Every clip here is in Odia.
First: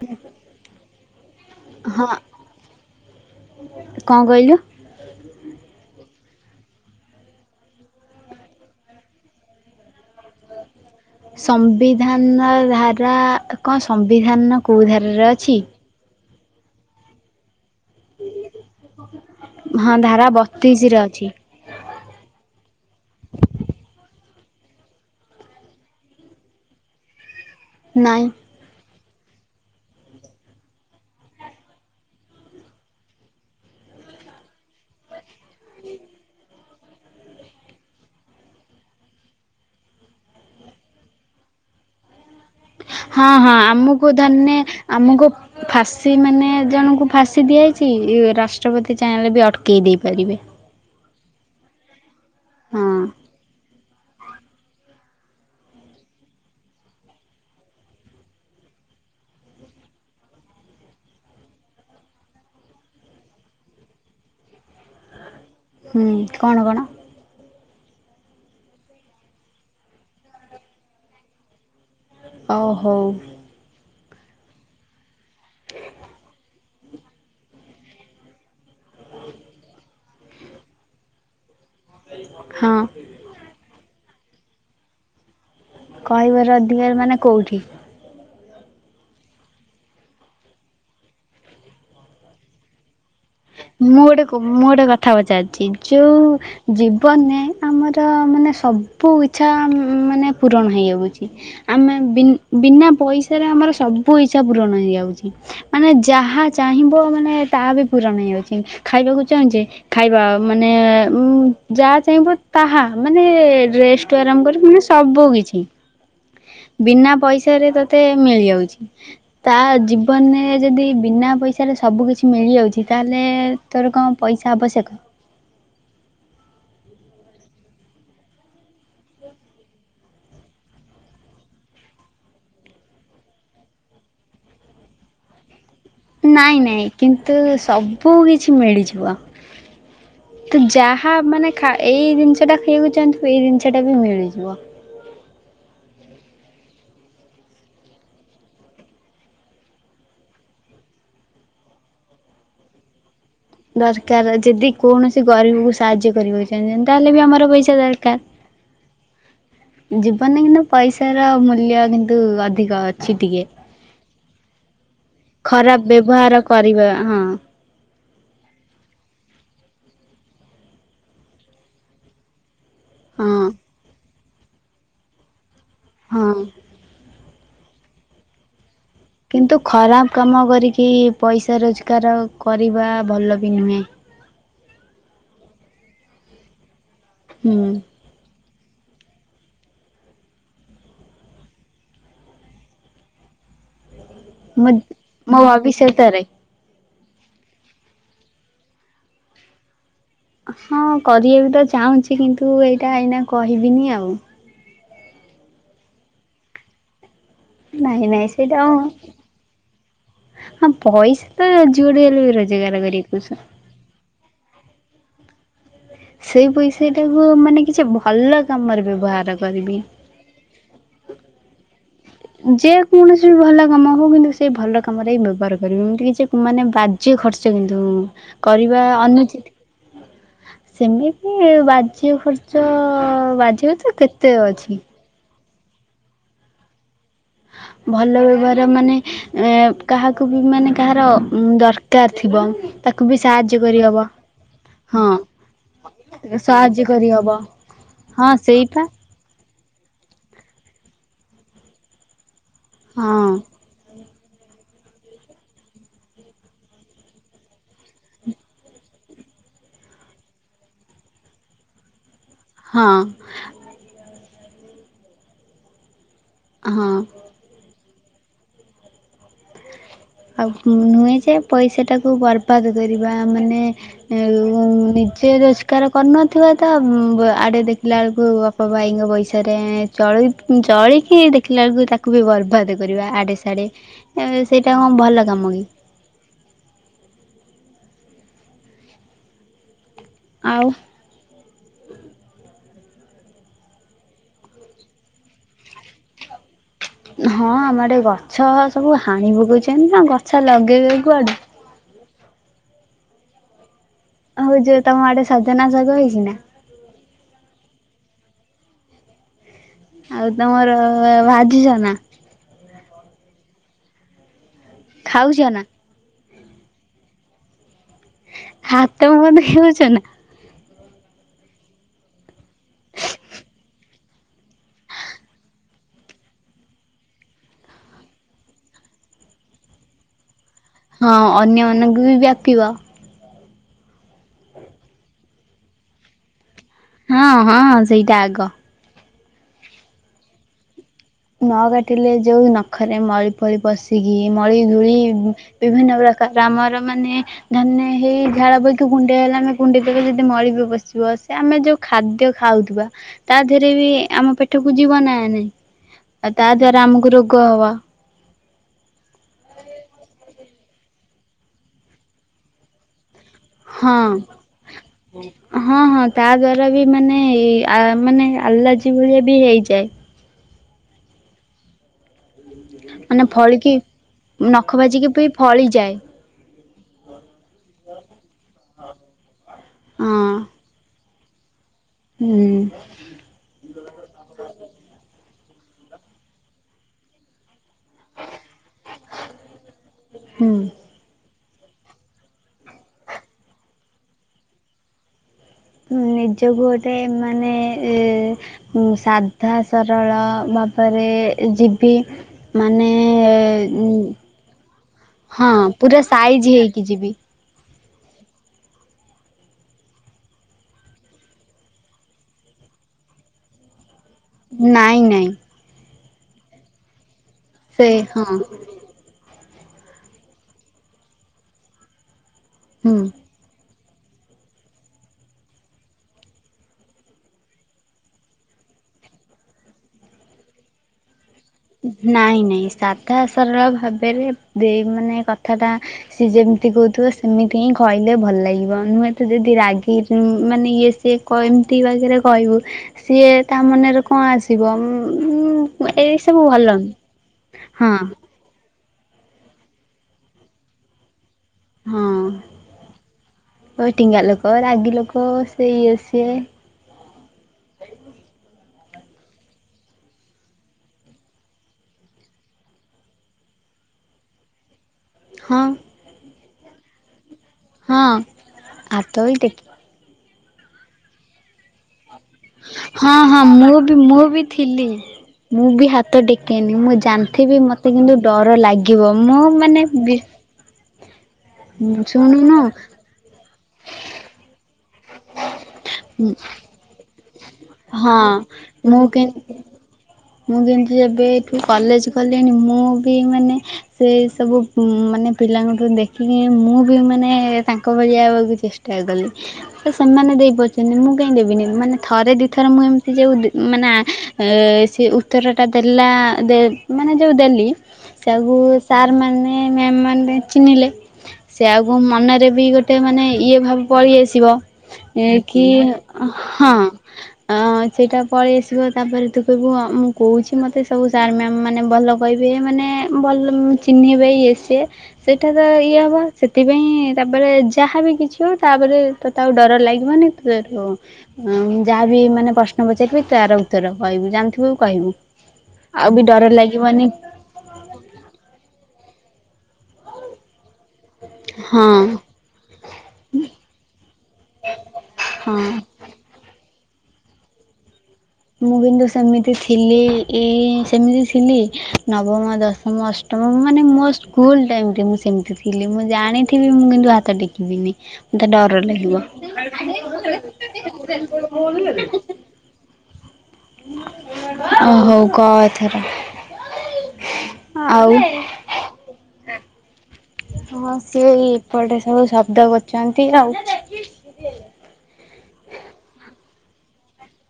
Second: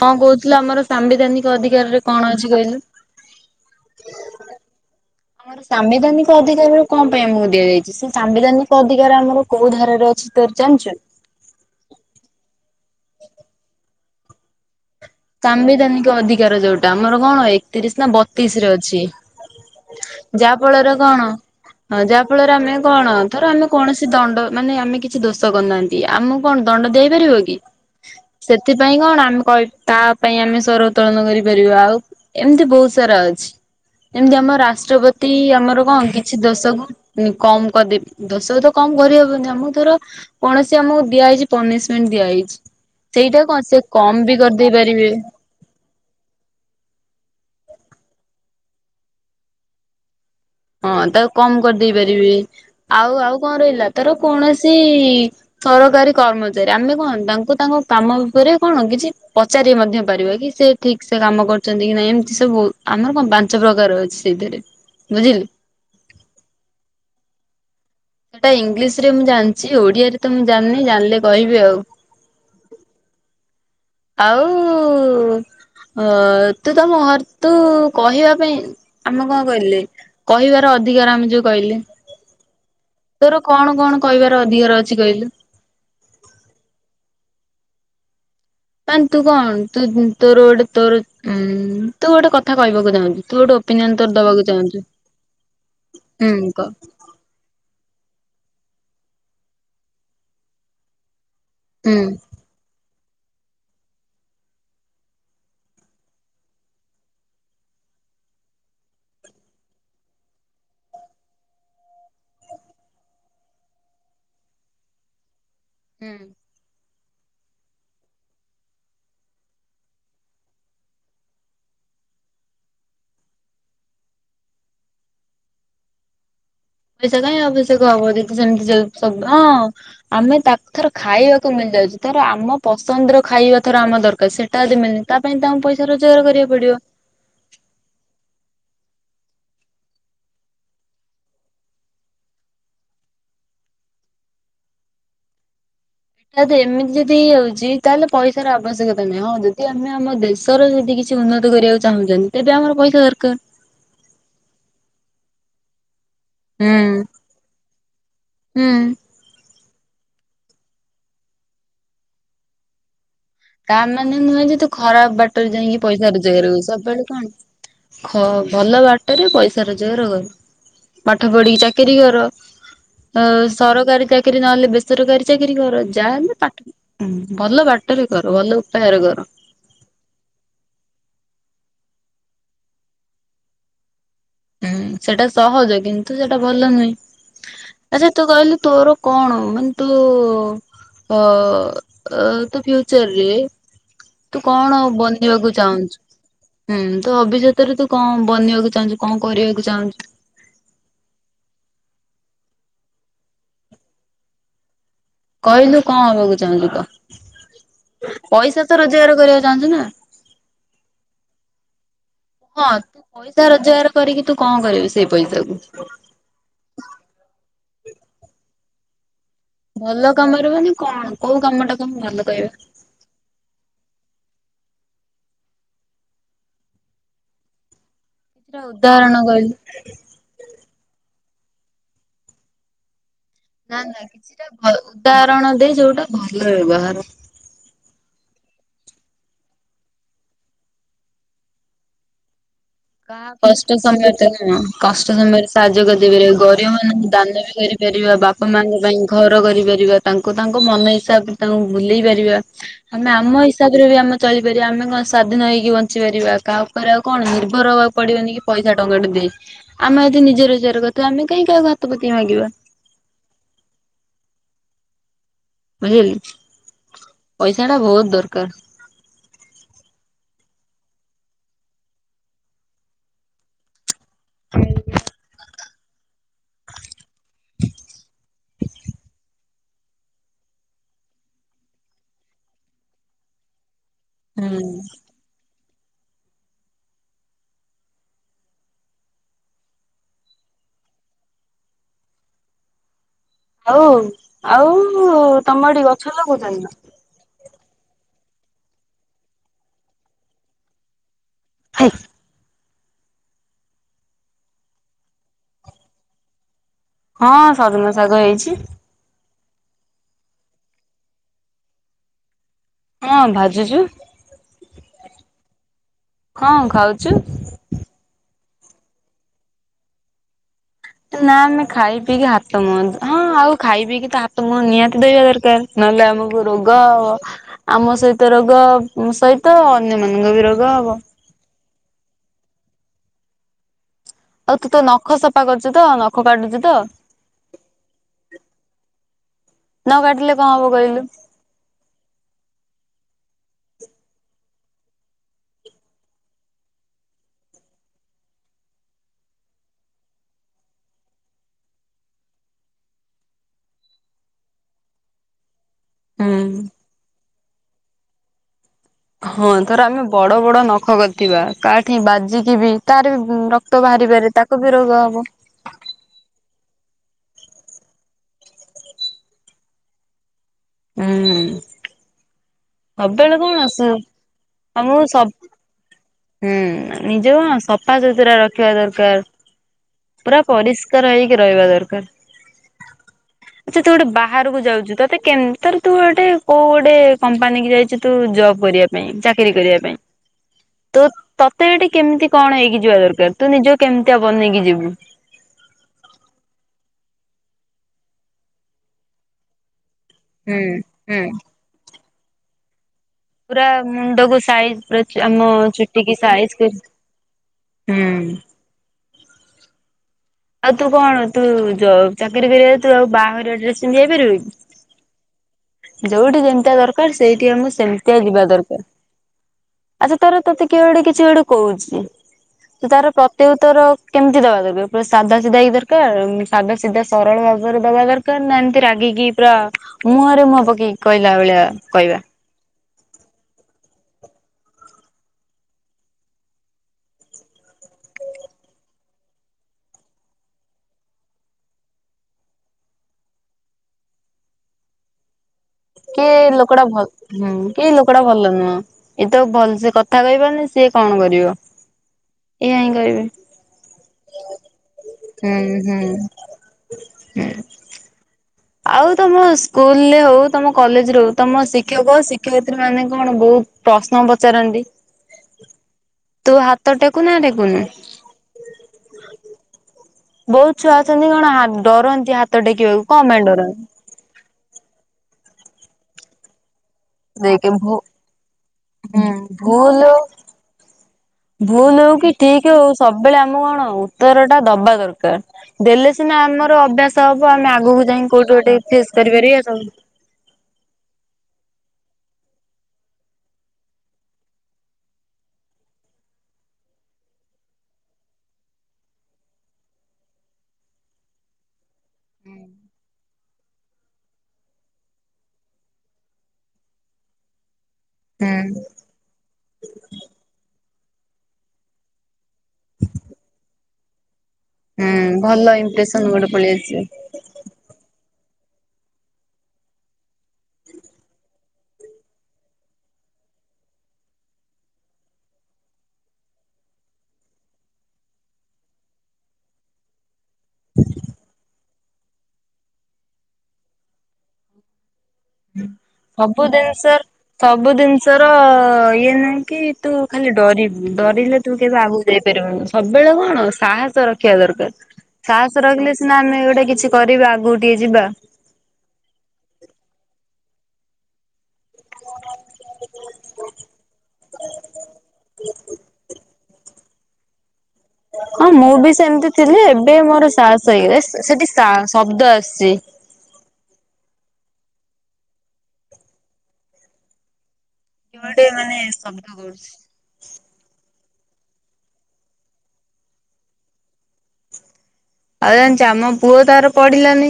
କଣ କହୁଥିଲୁ ଆମର ସାମ୍ବିଧାନିକ ଅଧିକାରରେ ହଁ କଣ ଅଛି କହିଲୁ? କଣ କହିଲୁ? ଆମର ସାମ୍ବିଧାନିକ ଅଧିକାର କଣ ପାଇଁ ମୁଁ ଦିଆଯାଇଛି ସେ ସାମ୍ବିଧାନିକ ଅଧିକାର ଆମର କୋଉ ଧାର ର ସମ୍ବିଧାନର ଧାରା କଣ ସ ସମ୍ବିଧାନ କୋଉ ଧାରା ସାମ୍ବିଧାନିକ ଅଧିକ କାର ଯୋଉଟା ଆମର କଣ ଏ ତିରିଶ ନା ବତିଶ ରେ ଅଛି ହଁ ଧାରା ଯାହା ଫଳରେ ବତିଶରେ ଅଛି କଣ ଯାହା ଫଳରେ ଆମେ କଣ ଧର ଆମେ କୌଣସି ଦଣ୍ଡ ମାନେ ଆମେ କିଛି ଦୋଷ କରୁନାହାଁନ୍ତି ଆମକୁ କଣ ଦଣ୍ଡ ଦେଇପାରିବ କି? ନାଇଁ। ପାଇଁ କଣ ଆମେ କହିବ୍ ତା ପାଇଁ ଆମେ ସ୍ଵର ଉତ୍ତୋଳନ କରିପାରିବା ଆଉ ଏମିତି ବହୁତ ସାରା ଅଛି। ଯେମିତି ଆମ ରାଷ୍ଟ୍ରପତି କି ଆମର କଣ କିଛି ଦୋଷ କୁ ଉଁ କମ କରିଦେବି ଦୋଷ ତ କମ କରିହବନି ଆମକୁ ଧର କୌଣସି ଆମକୁ ଦିଆହେଇଛି ପନିସମେଣ୍ଟ ଦିଆହେଇଛି ହଁ ସେଇଟା ହଁ କଣ ସେ ଆମକୁ କମ ବି ଧରି ନେ କରିଦେଇ ପାରିବେ ଆମକୁ ଫାଶୀ ମାନେ ଜଣଙ୍କୁ ଫାଶୀ ଦିଆହେଇ କି ରାଷ୍ଟ୍ରପତି ଚାହିଁଲେ ବି ଅଟକେଇ ଦେଇ ପାରିବେ। ହଁ ତାକୁ କମ କରିଦେଇ ପାର ରିବେ ହଁ ଆଉ ଆଉ କଣ ରହିଲା? ଧର କୌଣସି ସରକାରୀ କର୍ମଚାରୀ ଆମେ କଣ ତାଙ୍କୁ ତାଙ୍କ କାମ ଉପରେ କଣ କିଛି ପଚାରି ମଧ୍ୟ ପାରିବା କି ସେ ଠିକ ସେ କାମ କରୁଛନ୍ତି କି ନାହିଁ ଏମିତି ସବୁ ଆମର କଣ ପାଞ୍ଚ ପ୍ରକାର ଅଛି ସେଇଥିରେ ବୁଝିଲୁ। ହୁଁ କଣ କଣ? ସେଟା ଇଂଲିଶ ରେ ମୁଁ ଜାଣିଛି ଓଡିଆରେ ତ ମୁଁ ଜାଣିନି ଜାଣିଲେ କହିବି ଆଉ। ଅ ହଉ। ଆଉ ଅ ତୁ ତମ ଘରେ ତୁ କହିବା ପାଇଁ ଆମେ କଣ କହିଲେ? କହିବାର ଅଧିକାର ଆମେ ଯୋଉ କହିଲେ ହଁ ତୋର କଣ କଣ? କହିବାର ଅଧିକାର ଅଛି କହିଲୁ କହିବାର ଅଧିକାର ମାନେ କୋଉଠି ମାନେ ତୁ କଣ ତୁ ତୋର ଗୋଟେ ତୋର ଉଁ ତୁ ଗୋଟେ କଥା କହିବାକୁ ଚାହୁଁଛୁ ତୁ ଗୋଟେ ଓପିନିଅନ ମୁଁ ତୋର ଗୋଟେ କ ଦବାକୁ ମୁଁ ଚାହୁଁଛୁ ଗୋଟେ କଥା ପଚାରିଛି ଯୋଉ ହୁଁ କହ ଜୀବନ ରେ ଆମର ର ମାନେ ସବୁ ଇଚ୍ଛା ମାନେ ପୂରଣ ହେଇଯାଉଛି ହୁଁ ଆମେ ବି ବିନା ପଇସାରେ ଆମର ସବୁ ଇଛା ପୂରଣ ହେଇଯାଉଛି ମାନେ ଯାହା ଚାହିଁବ ମାନେ ତାହା ବି ପୂରଣ ହେଇଯାଉ ଛି ଖାଇବାକୁ ଚାହୁଁଛେ ଖାଇବା ମାନେ ଉଁ ଯାହା ଚାହିଁବ ତାହା ମାନେ ରେଷ୍ଟ ଠୁ ଆରମ୍ଭ କରି ମାନେ ସବୁ କିଛି ହୁଁ ବିନା ପଇସାରେ ତତେ ମିଳିଯାଉଛି ତା ଜୀବନରେ ଯଦି ବିନା ପଇସାରେ ସବୁ କିଛି ମିଳିଯାଉଛି ତାହେଲେ ତୋର କଣ ପଇସା ଆବଶ୍ୟକ। ପଇସା କାହିଁ ଆବଶ୍ୟକ ହବ ଯଦି ସେମିତି ଚାଲୁଛି ସବୁ ହଁ ଆମେ ତାକୁ ଥର ଖାଇବାକୁ ମିଳିଯାଉଛି ଧର ଆମ ପସନ୍ଦର ଖାଇବା ଥର ଆମ ଦରକାର ସେଇଟା ଯଦି ମିଳୁନି ତା ପାଇଁ ତଙ୍କୁ ପଇସ ନାଇଁ ନାଇଁ କିନ୍ତୁ ସବୁ କିଛି ମିଳିଯିବ ତୁ ଯାହା ମାନେ ଖା ଏଇ ଜିନିଷ ଟା ଖଇବାକୁ ଚାହୁଁ ଥିବୁ ଏଇ ଜିନିଷ ଟା ବି ମିଳିଯିବ। ତାହେଲେ ତ ଏମିତି ଯଦି ହେଇଯାଉଛି। ତାହେଲେ ପଇସାର ଆବଶ୍ୟକତା ନାହିଁ, ହଁ ଯଦି ଆମେ ଆମ ଦେଶର ଯଦି କିଛି ଉନ୍ନତ କରିବାକୁ ଚାହୁଁଛନ୍ତି ତେବେ ଆମର ପଇସା ଦରକାର। ଦରକାର ଯଦି କୌଣସି ଗରିବ କୁ ସାହାଯ୍ୟ କରିବାକୁ ଚାହୁଁଛନ୍ତି ହୁଁ ତାହେଲେ ବି ଆମର ପଇସା ହୁଁ। ଦରକାର। ଜୀବନରେ କିନ୍ତୁ ପଇସା ର ମୂଲ୍ୟ କିନ୍ତୁ ଅଧିକ ଅ ତା ମାନେ ନୁହେଁ ଯେ ତୁ ଖରାପ ବାଟରେ ଯାଇଁକି ଖରାପ ପଇସା ବ୍ୟବହାର ରୋଜଗାର କରିବୁ କରିବା ସବୁବେଳେ ହଁ କଣ ଖ ଭଲ ବାଟରେ ପଇସା ରୋଜଗାର କର ପାଠ ପଢିକି ଚାକିରୀ କର ଅ ହଁ ସରକାରୀ ଚାକ ନହେଲେ ବେରକାରୀ ଚା କିରି ଘର ହଁ। ଯାମ ପାଟ ହୁଁ ଭଲ ବାଟରେ ଘ ଭଲ କର କିନ୍ତୁ ଖରାପ କାମ କରିକି ପଇସା ରୋଜ କାର କରିବା ଭଲ ବି ନୁହେଁ। ହୁଁ ସେଟା ସହଜ କିନ୍ତୁ ସେଟା ଭଲ ନୁହେଁ। ହୁଁ ଆଚ୍ଛା ତୁ କଇଲୁ ତୋର କଣ ମାନେ ତୁ- ଅ-ଅ ତୋ ଫିଉଚରରେ ତୁ ମୁଁ କଣ ମୋ ବନିବାକୁ ଚାହୁଁଛୁ ଭବିଷ୍ୟତରେ ହୁଁ। ତୋ ଭବିଷ୍ୟତରେ ତୁ କଣ ବନିବାକୁ ଚାହୁଁଚୁ? କଣ କରିବାକୁ ଚାହୁଁଚୁ? ହଁ କରବାକୁ ତ ଚାହୁଁଛି କିନ୍ତୁ ଏଇଟା ଏଇନା କହିବିନି ଆଉ। କଇଲୁ କଣ ହେବାକୁ ଚାହୁଁଚୁ କ? ନାଇଁ ନାଇଁ ସେଇଟା ଆଉ କରିବାକୁ ଚାହୁଁଛୁ ନା। ହଁ ପଇସା ତ ଯୁଆଡୁ ହେଲେ ବି ହଁ ରୋଜଗାର ତୁ କରିକି ପୋଷ। ପଇସା ରୋଜଗାର କରିକି ତୁ କଣ କରିବି ସେଇ ପଇସାକୁ? ସେଇ ପଇସା ଟାକୁ ମାନେ କିଛି ଭଲ କାମରେ ବ୍ୟବହାର କରିବି। ଭଲ କାମରେ ମାନେ? କଣ କୋଉ କାମଟା ଯେ କୌଣସି ଭଲ କାମ ହଉ କିନ୍ତୁ ସେ ଭଲ କାମରେ ହିଁ ବ୍ୟବହାର କରିବୁ ଏମିତି କିଛି ମାନେ ବାଜ୍ୟ ଖର୍ଚ୍ଚ କିନ୍ତୁ କିଛିଟା କରିବା ଉଦାହରଣ କହିଲୁ ଅନୁଚିତ ସେମି ଏ ବାଜ୍ୟ ଖର୍ଚ୍ଚ ଅ ବାଜ୍ୟ ଖର୍ଚ ତ କେତେ ଅଛି? ହରଣ ଦେ ଯୋଉଟା ଭଲ ବ୍ୟବହାର। ଭଲ ବ୍ୟବହାର ମାନେ ଏଁ କାହାକୁ ବି ମାନେ କାହାର ଦରକାର ଥିବ। ତାକୁ ବି କାହା ସାହାଯ୍ୟ କଷ୍ଟ ସମୟ କରିହବ କଥା ଶୁଣ ହଁ କଷ୍ଟ ସମୟରେ ସାହାଯ୍ୟ କରିଦେଇପାରିବେ ଗରିବ ସାହାଯ୍ୟ ମାନଙ୍କୁ ଦାନ କରିହବ ବି କରିପାରିବ ହଁ ବାପା ମାଙ୍କ ସେଇପା ପାଇଁ ଘର କରିବେ। କରିବା ତାଙ୍କୁ ତାଙ୍କ ମନ ହିସାବରେ ତାଙ୍କୁ ବୁଲେଇ ପାରିବା। ଆମେ ହଁ ଆମ ହିସାବ ରେ ବି ଆମ। ଚଳିପାରିବା ଆମେ କଣ ସ୍ୱାଧୀନ ହେଇକି ବଞ୍ଚିପାରିବା କାହା ଉପରେ ଆଉ କଣ ନିର୍ ଭର ହବାକୁ ପଡିବନି କି ପଇସା ଟଙ୍କାଟା ଦେ ଆମେ ଯଦି ନିଜ ରୋଜଗାର କରିଥାଉ ଆମେ କାହିଁ କାହାକୁ ହାତ ପତେ ହଁ। [unintelligible] ହଁ ପଇସା ଟା ବହୁତ। ଦରକାର। ଆଉ ନୁହେଁ ଯେ ପଇସାଟାକୁ ବର୍ବାଦ କରିବା ମାନେ ଉଁ ଉଁ ନିଜେ ରୋଜ ତାର ଆଉ କରି ନାହାନ୍ତି ଥିଲା ତା ଆଡେ ଦେଖିଲା ବେଳକୁ ବାପା ଭାଇଙ୍କ ପଇସାରେ ଚଳି ଚଳିକି ଦେଖିଲା ବେଳକୁ ତାକୁ ବି ବର୍ବାଦ କରିବା ଇଆଡ଼େ ସେଆଡ଼େ ଏବେ ସେ ହୁଁ ଏହା କଣ ଭଲ କାମ କି। ଆଉ, ଆଉ ଆଉଉ ଉ ଉ ଉ ତମ ଆଡେ ଗଛ ଲଗଉଛନ୍ତି ନା ହଁ ଆମର ଆଡେ ଗଛ ସବୁ ହାଣି ପକଉଛନ୍ତି ନା ଗଛ ଲଗେଇବେ କୁଆଡେ [inaudible] ହଉ ଯୋଉ ତମ ଆଡେ ସଜନା ଶାଗ ହେଇଛି ନା ହଁ ସଜନା ଶାଗ ହେଇଛି ଆଉ ତମର ଭାଜିଛ ନା ହଁ ଭାଜୁଛୁ ଖାଉଛ ନା ହଁ ଖାଉଛୁ ହାତ ମୁହଁ ଧୋଇହଉଛ ନା? ନା ଆମେ ଖାଇ ପିଇକି ହା ତ ମୁଁହ ଆଉ ଖାଇ ପିଇକି ତା ତମ ନିହାତି ଦେବା ଦରକାର, ନହେଲେ ଆମକୁ ରୋଗ, ଆମ ସହିତ ରୋଗ ସହିତ ଅନ୍ୟମାନଙ୍କ ବି ରୋଗ ହବ। ହଁ ଅନ୍ୟନ ଅନକୁ ବି ବ୍ୟାପିବା। ଆଉ ତୁ ତ ନଖ ସଫା କରୁଛୁ ତ? ନଖ କାଟୁଚୁ ହଁ ହଁ ସେଇଟା ଆଗ। ନ କାଟିଲେ କଣ ହବ କହିଲୁ? ନ କାଟିଲେ ଯୋଉ ନଖରେ ମଳି ଫଳି ପଶିକି ମଳି ଧୂଳି ବିଭିନ୍ନ ପ୍ରକାର ଆମର ମାନେ ଧାନ ହେଇ ଝାଳ ବହିକି କୁଣ୍ଡେଇ ହେଲେ ଆମେ କୁଣ୍ଡେଇ ଦେବେ ଯଦି ମଳି ବି ପସିବ ସେ ଆମେ ଯୋଉ ଖାଦ୍ୟ ଖାଉଥିବା ତା ଦେହରେ ବି ଆମ ପେଟକୁ ଯିବ ନା ନାଇଁ? ଆଉ ହୁଁ। ତା ଦ୍ଵାରା ଆମକୁ ରୋଗ୍ ରୋଗ ହବ ହଁ ଧର ଆମେ ବଡ ବଡ ନଖ କରିଥିବା କାଠି ବାଜିକି ବି ତାର ବି ଉଁ ରକ୍ତ ହଁ। ବାହାରିିବାରେ ତାକୁ ବି ରୋଗ ହବ। ହଁ ହଁ ତା ଦ୍ଵାରା ମାନେ ଆ ମାନେ ଆଲାର୍ଜି ଭଳିଆ ବି ହେଇଯାଏ। ଉ ହୁଁ ମାନେ ସବୁବେଳେ କଣ ଫଳିକି ଆସୁ, ନଖ ଆମକୁ ବାଜିକି ସ, ବି ଫଳିଯାଏ ହୁଁ ନିଜକୁ ନା ସଫାସୁତୁରା ରଖିବା ଦରକାର। ହଁ। ପୁରା ପରିଷ୍କାର ହେଇକି କି ରହିବାଦ କର୍ ହୁଁ ଆଛା ତୁ ଗୋଟେ ବାହାରକୁ ଯାଉଛୁ ତତେ କେମ ତର୍ ତୁ ଗୋଟେ କଉ ଗୋଟେ କମ ପାନିକି ଯାଇଚ୍ ଚେ ତୁ ଜବ କରିବା ପାଇଁ ଚାକିର କରିବା ପାଇଁ ହୁଁ ତ ତତେ ଏଠି କେମିତି କଣ ହେଇକି ଯିବା ଦରକାର? ତୁ ନିଜକୁ କେମିତିଆ ବନେଇକି ଯିବୁ? ନିଜକୁ ଗୋଟେ ମାନେ ଏ ଉ ସାଧା। ସରଳ ହୁଁ ଭାବରେ ହୁଁ ଯିବି। ମାନେ। ପୁରା ମୁଣ୍ଡକୁ ସାଇଜ ପୁରା ଚ ଆମ ହଁ ପୁରା ଚୁଟି କିି ସାଇଜ କରି। ହେଇକି ଯିବି ହୁଁ। ଆଉ ତୁ କଣ ତୁ ଜ ଚାକିରି କରିବା ତୁ ଆଉ ବାହାଘରିଆ ଡ୍ରେସ। ପିନ୍ଧି ଯାଇପାରିବୁ କି? ନାଇଁ ନାଇଁ। ଯୋଉଠି ଯେମତିଆ ଦରକାର ସ ସେଇଠି ଆମକୁ ସେ ସେମିତିଆ ହଁ ଯିବା ଦରକାର। ଆଚ୍ଛା ତୋର ତୋତେ କିଏ ଗୋଟେ କିଛି ଗୋଟେ କହୁଛି। ହୁଁ ତାର ପ୍ରତି ଉତ୍ତର। କେମତି ଦବା ଦରକାର ପୁରା ସାଧା ସିଧା ହେଇ ଦରକାର ସାଧା ସିଧା ସରଳ ଭାବରେ ଦବା ଦରକାର ନା ଏମିତି ରାଗିକି ପୁରା ମୁହ ମୁଁହ ପକେଇକି କ ହିଲା ଭଳିଆ କହିବା। ନାଇଁ ନାଇଁ ସାଧା ସରଳ ଭାବେରେ ଦେଇ ମାନେ କଥାଟା ସିଏ ଯେମିତି କହୁଥିବ ସେମିତି ହିଁ କହିଲେ ଭଲ ଲାଗିବ ନୁହେ ତ ଯଦି ରାଗି ମାନେ ଇଏ ସିଏ କ ଏମିତି ବାଗରେ କହିବୁ ସିଏ ତା ମନରେ କଣ ଆସିବ? ଉଁ। ଏଇ କେ ସ ଲୋକଟା ଭଲ ହୁଁ କେ ଲୋକଟା ଭଲ ନୁହଁ। ଇଏ ତ ଭଲସେ କଥା କହିପାରୁନି ସିଏ କଣ କରିବ। ହଁ ଏଇଆ ହିଁ କହିବେ ଅ ଟିଙ୍ଗା ଲୋକ ରାଗି ଲୋକ ସେ ହୁଁ ଇଏ ହୁଁ ସିଏ। ଆଉ ତମ ସ୍କୁଲରେ ହଉ ତମ କଲେଜରେ ହଉ ତମ ଶିକ୍ଷକ ଶିକ୍ଷୟିତ୍ରୀ ମାନେ କଣ ବହୁତ ପ୍ରଶ୍ନ ପଚାରନ୍ତି? ହଁ। ତୁ ହାତ ଟେ ହଁ ହାତ ହିଁ ଟେକେ। ବହୁତ ଛୁଆ ଅଛନ୍ତି କଣ ହା ଡରନ୍ତ ହଁ ହଁ ମୁଁ ବି ମୁଁ ବି ଥିଲି। ମୁଁ ବି ହାତ ଟେକେନି ମୁଁ ଜା ଜାନଥିବି ଦେଖେ ମତେ ଭୁ କିନ୍ତୁ ଡର ଲାଗିବ ହୁଁ ମୁଁ ମାନେ ଭୁଲ ବି। ଭୁଲ ହଉ କି ଶୁଣୁନୁ ଠିକ ହଉ ସବୁବେଳେ ଆମକୁ କଣ ଉତ୍ତର ଟା ଦବା ଦର କାର। ଦେଲେ ସିନା ଆମର ଅଭ୍ୟାସ ହବ ଆମେ ଆଗକୁ ହଁ ଯାଇଁକି କୋଉଠି ଗୋଟେ ମୁଁ ଫେସ କି କରିପାରିବା ସବ। ମୁଁ କିନ୍ତୁ ଯେମିତି ଯେବେ ଏଠୁ କଲେଜ ଗଲିଣି ମୁଁ ବି ମାନେ ସେ ସବୁ ମାନେ ପିଲାଙ୍କଠୁ ଦେଖିକି ମୁଁ ବି ମାନେ ତାଙ୍କ ଭଳିଆ ହବାକୁ ଚେଷ୍ଟା କଲି ସେ ସେମାନେ ଦେଇପାରୁଛନ୍ତି ମୁଁ କାହିଁ ଦେବିନି ମାନେ। ଥରେ ଦୁଇଥର ମୁଁ ଏମିତି ଯଉ ଦ ମାନେ ଆ ଏ ସେ ଉତ୍ତରଟା ଦେଲା ଦେ-ମାନେ ଯେଉଁ ଦେଲି। ହୁଁ ସବୁ ସାର୍ ମାନେ ମ୍ୟାମ ମାନେ ଚିହ୍ନିଲେ। ସେ ଆଉ କୋଉ ମନରେ ବି ଗୋଟେ ମାନେ ଇଏ ଭାବ ପଳି ଆସିବ। ହୁଁ ଏ କି ଭଲ ଇମ୍ପ୍ରେସନ ଗୋଟେ ପଳେଇ ହଁ ଆସିବ। ସେଇଟା। ପଳେଇ ଆସିବ ତାପ ରେ ତୁ କହିବୁ ମୁଁ କହୁଛି ମୋତେ ସବୁ ସାର୍ ମ୍ୟାମ ମାନେ ଭଲ କହିବେ ମାନେ ଭଲ ଚିହ୍ନିବେ ଇଏ ସିଏ ସେଇଟା ତ ଇଏ ହବ ସେଥିପାଇଁ ତାପରେ ଯାହାବି କିଛି ହଉ ତାପରେ ତୋତେ ଆଉ ଡର ଲାଗିବନି ତ ଯାହାବି ମାନେ ପ୍ରଶ୍ନ ପଚାରିବେ ତାର ଉତ୍ତର କହିବୁ। ଜାଣିଥିବୁ କହିବୁ। ଆଉ ବି ଡର ସବୁ ଲାଗିବନି ଜିନିଷ ସବୁ ଜିନିଷ ର ଇଏ ନାଇଁ କି ତୁ ଖାଲି ଡରି ଡରିଲେ ତୁ ହଁ କେବେ ଆଗକୁ ଯାଇପାରିବୁନି ସବୁବେଳେ କଣ ସାହସ ରଖିବା ଦରକାର ହଁ। ସାହସ ରଖିଲେ ସିନା ଆମେ ଗୋଟେ କିଛି କରିବା ଆଗକୁ ଟିକେ ଯିବା। ଏ ସେମିତି ଥିଲି ନବମ ଦଶମ ଅଷ୍ଟମ ମାନେ ମୋ ସ୍କୁଲ ଟାଇମରେ ମୁଁ ସେମିତି ଥିଲି ମୁଁ ଜାଣିଥିବି ମୁଁ କିନ୍ତୁ ହା ତ ଟେକିବିିନି। ହଁ ମୁଁ ବି ସେମିତି ଥିଲି ଏବେ ମୋର ସାହସ ହେଇଗ ସେଠି ସ ଶବ୍ଦ ଆସିଚି। ହଉ କ ଏଥର। ଆଉ ଏ ଗୋଟେ ମାନେ ସ ଙ୍କ କରୁଛି। ହଁ ସିଏ ଏଇପଟେ ସବୁ ଶବ୍ଦ କରୁଚନ୍ତି ଆଉ। ଆଉ ଜାଣିଚ ଆମ ପୁଅ ତାର ପଢିଲାନି।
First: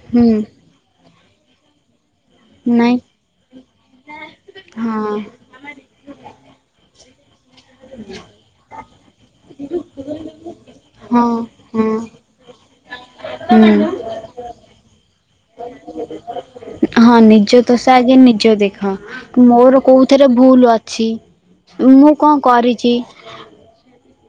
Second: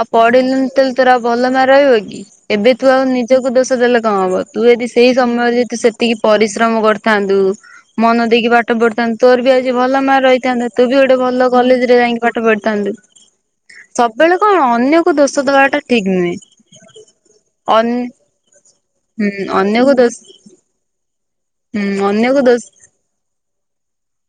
ଆଉ ହୁଁ ପଡ଼ିଲନି ତାହେଲେ ତୋର ଆଉ। ଭଲ ମାର ରହିବ କି? ଏବେ ତୁ ନାଇଁ ଆଉ ନିଜକୁ ଦୋଷ ଦେଲେ କଣ ହବ ତୁ ଯଦି ସେଇ ହଁ ସମୟରେ ଯଦି ସେତିକି ପରିଶ୍ରମ କର କାନ୍ଦୁ। ମନ ଦେଇକି ପାଠ ପଢିଥାନନ୍ତୁ ତୋର ବି ଆଜି ଭଲ ମାର୍କ ରହିଥାନ୍ତା ତୁ ବି ଗୋଟେ ହଁ ଭଲ କଲେଜରେ ରେ ଯାଇକି ହଁ ପାଠ ପଢିଥାନ୍ତୁ ହୁଁ ସବୁବେଳେ କଣ ଅନ୍ୟକୁ ଦୋଷ ଦବାଟା ଠିକ ନୁହେଁ। ହଁ ନିଜ ଦୋଷ ଅନ୍ ଆଗେ ନିଜ ଦେ ହଁ ହୁଁ ମୋର ଅନ୍ୟକୁ ଦୋଷ କୋଉଥିରେ ଭୁଲ ଅଛି ହୁଁ ମୁଁ କଣ ଅନ୍ୟକୁ ଦୋଷ କରିଚି।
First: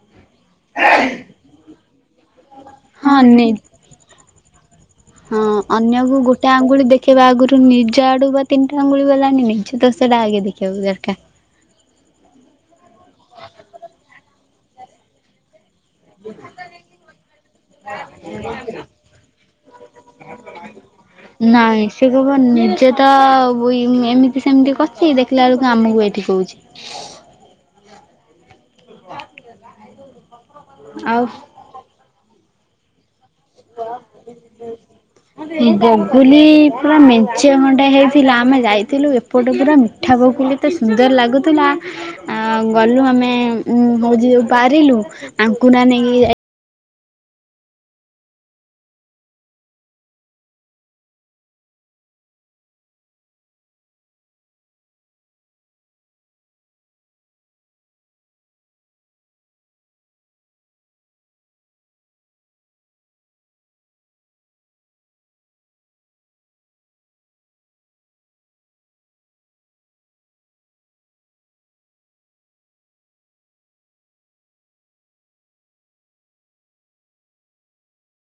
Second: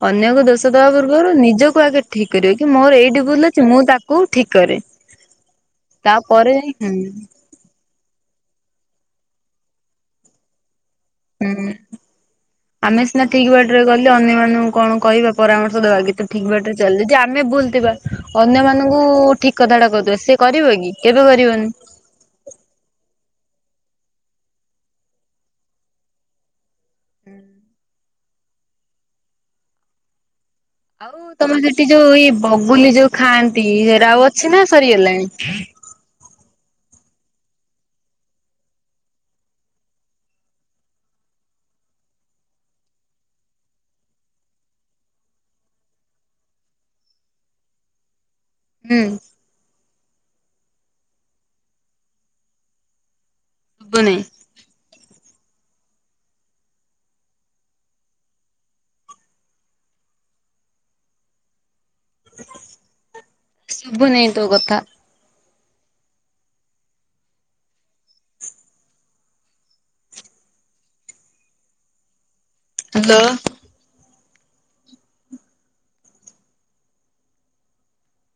ଅନ୍ୟକୁ ଦୋଷ ଦେବା ପୂର୍ବରୁ ନିଜ କୁ ଆଗେ ଠିକ୍ କରିବ କି ମୋର ହଁ ଏଇଟି ଭୁଲ ନି ଅଛି ମୁଁ ତାକୁ ଠିକ କରେ। ହଁ ଅନ୍ୟକୁ ଗୋଟେ ତାପରେ ଯାଇ ଆଙ୍ଗୁଳି ହୁଁ ଦେଖେଇବା ଆଗରୁ ନି ଜ ଆଡୁ ବା ତିନ ଟା ଆଙ୍ଗୁଳି ଗଲାଣି ନିଜ ଦୋଷ ଟା ଆଗେ ଦେଖିବାକୁ ଦରକାର। ହୁଁ ଆମେ ସିନା ଠିକ ବାଟରେ ଗଲେ ଅନ୍ୟମାନଙ୍କୁ କଣ କହିବା ପରାମ ଦବା କି ତୁ ଠିକ ବାଟରେ ଚାଲ ଯେ ଆମେ ଭୁଲଥିବା ଅନ୍ୟ ମାନଙ୍କୁ ଠିକ କଥାଟା କହୁଥିବା ସେ କରିବ କି କେବେ କରିବନି। ହୋଇ ଏମିତି ସେମିତି କରିଛି ଦେଖିଲା ବେଳକୁ ଆମକୁ ଏଇଠି କହୁଛି। ଆଉ ତମର ସେଠି ଯୋଉ ଇ ବଗୁଲି ଯୋଉ ଖାଆନ୍ତି ସେରା ଆଉ ଅଛି ନା ସରିଗଲାଣି। ବଗୁଲି ପୁରା ମେଞ୍ଚେ ଖଣ୍ଡେ ହେଇଥିଲା ଆମେ ଯାଇଥିଲୁ ଏପଟେ ପୁରା ମିଠା ବଗୁଲି ତ ସୁନ୍ଦର ଲାଗୁଥିଲା ଆଁ ଗଲୁ ଆମେ ହଉଚି ଯଉ ପାରିଲୁ ଆଙ୍କୁରା ନେଇକି ହୁଁ। ଶୁଭୁନି। ଶୁଭୁନି ତୋ କଥା। ହାଲୋ।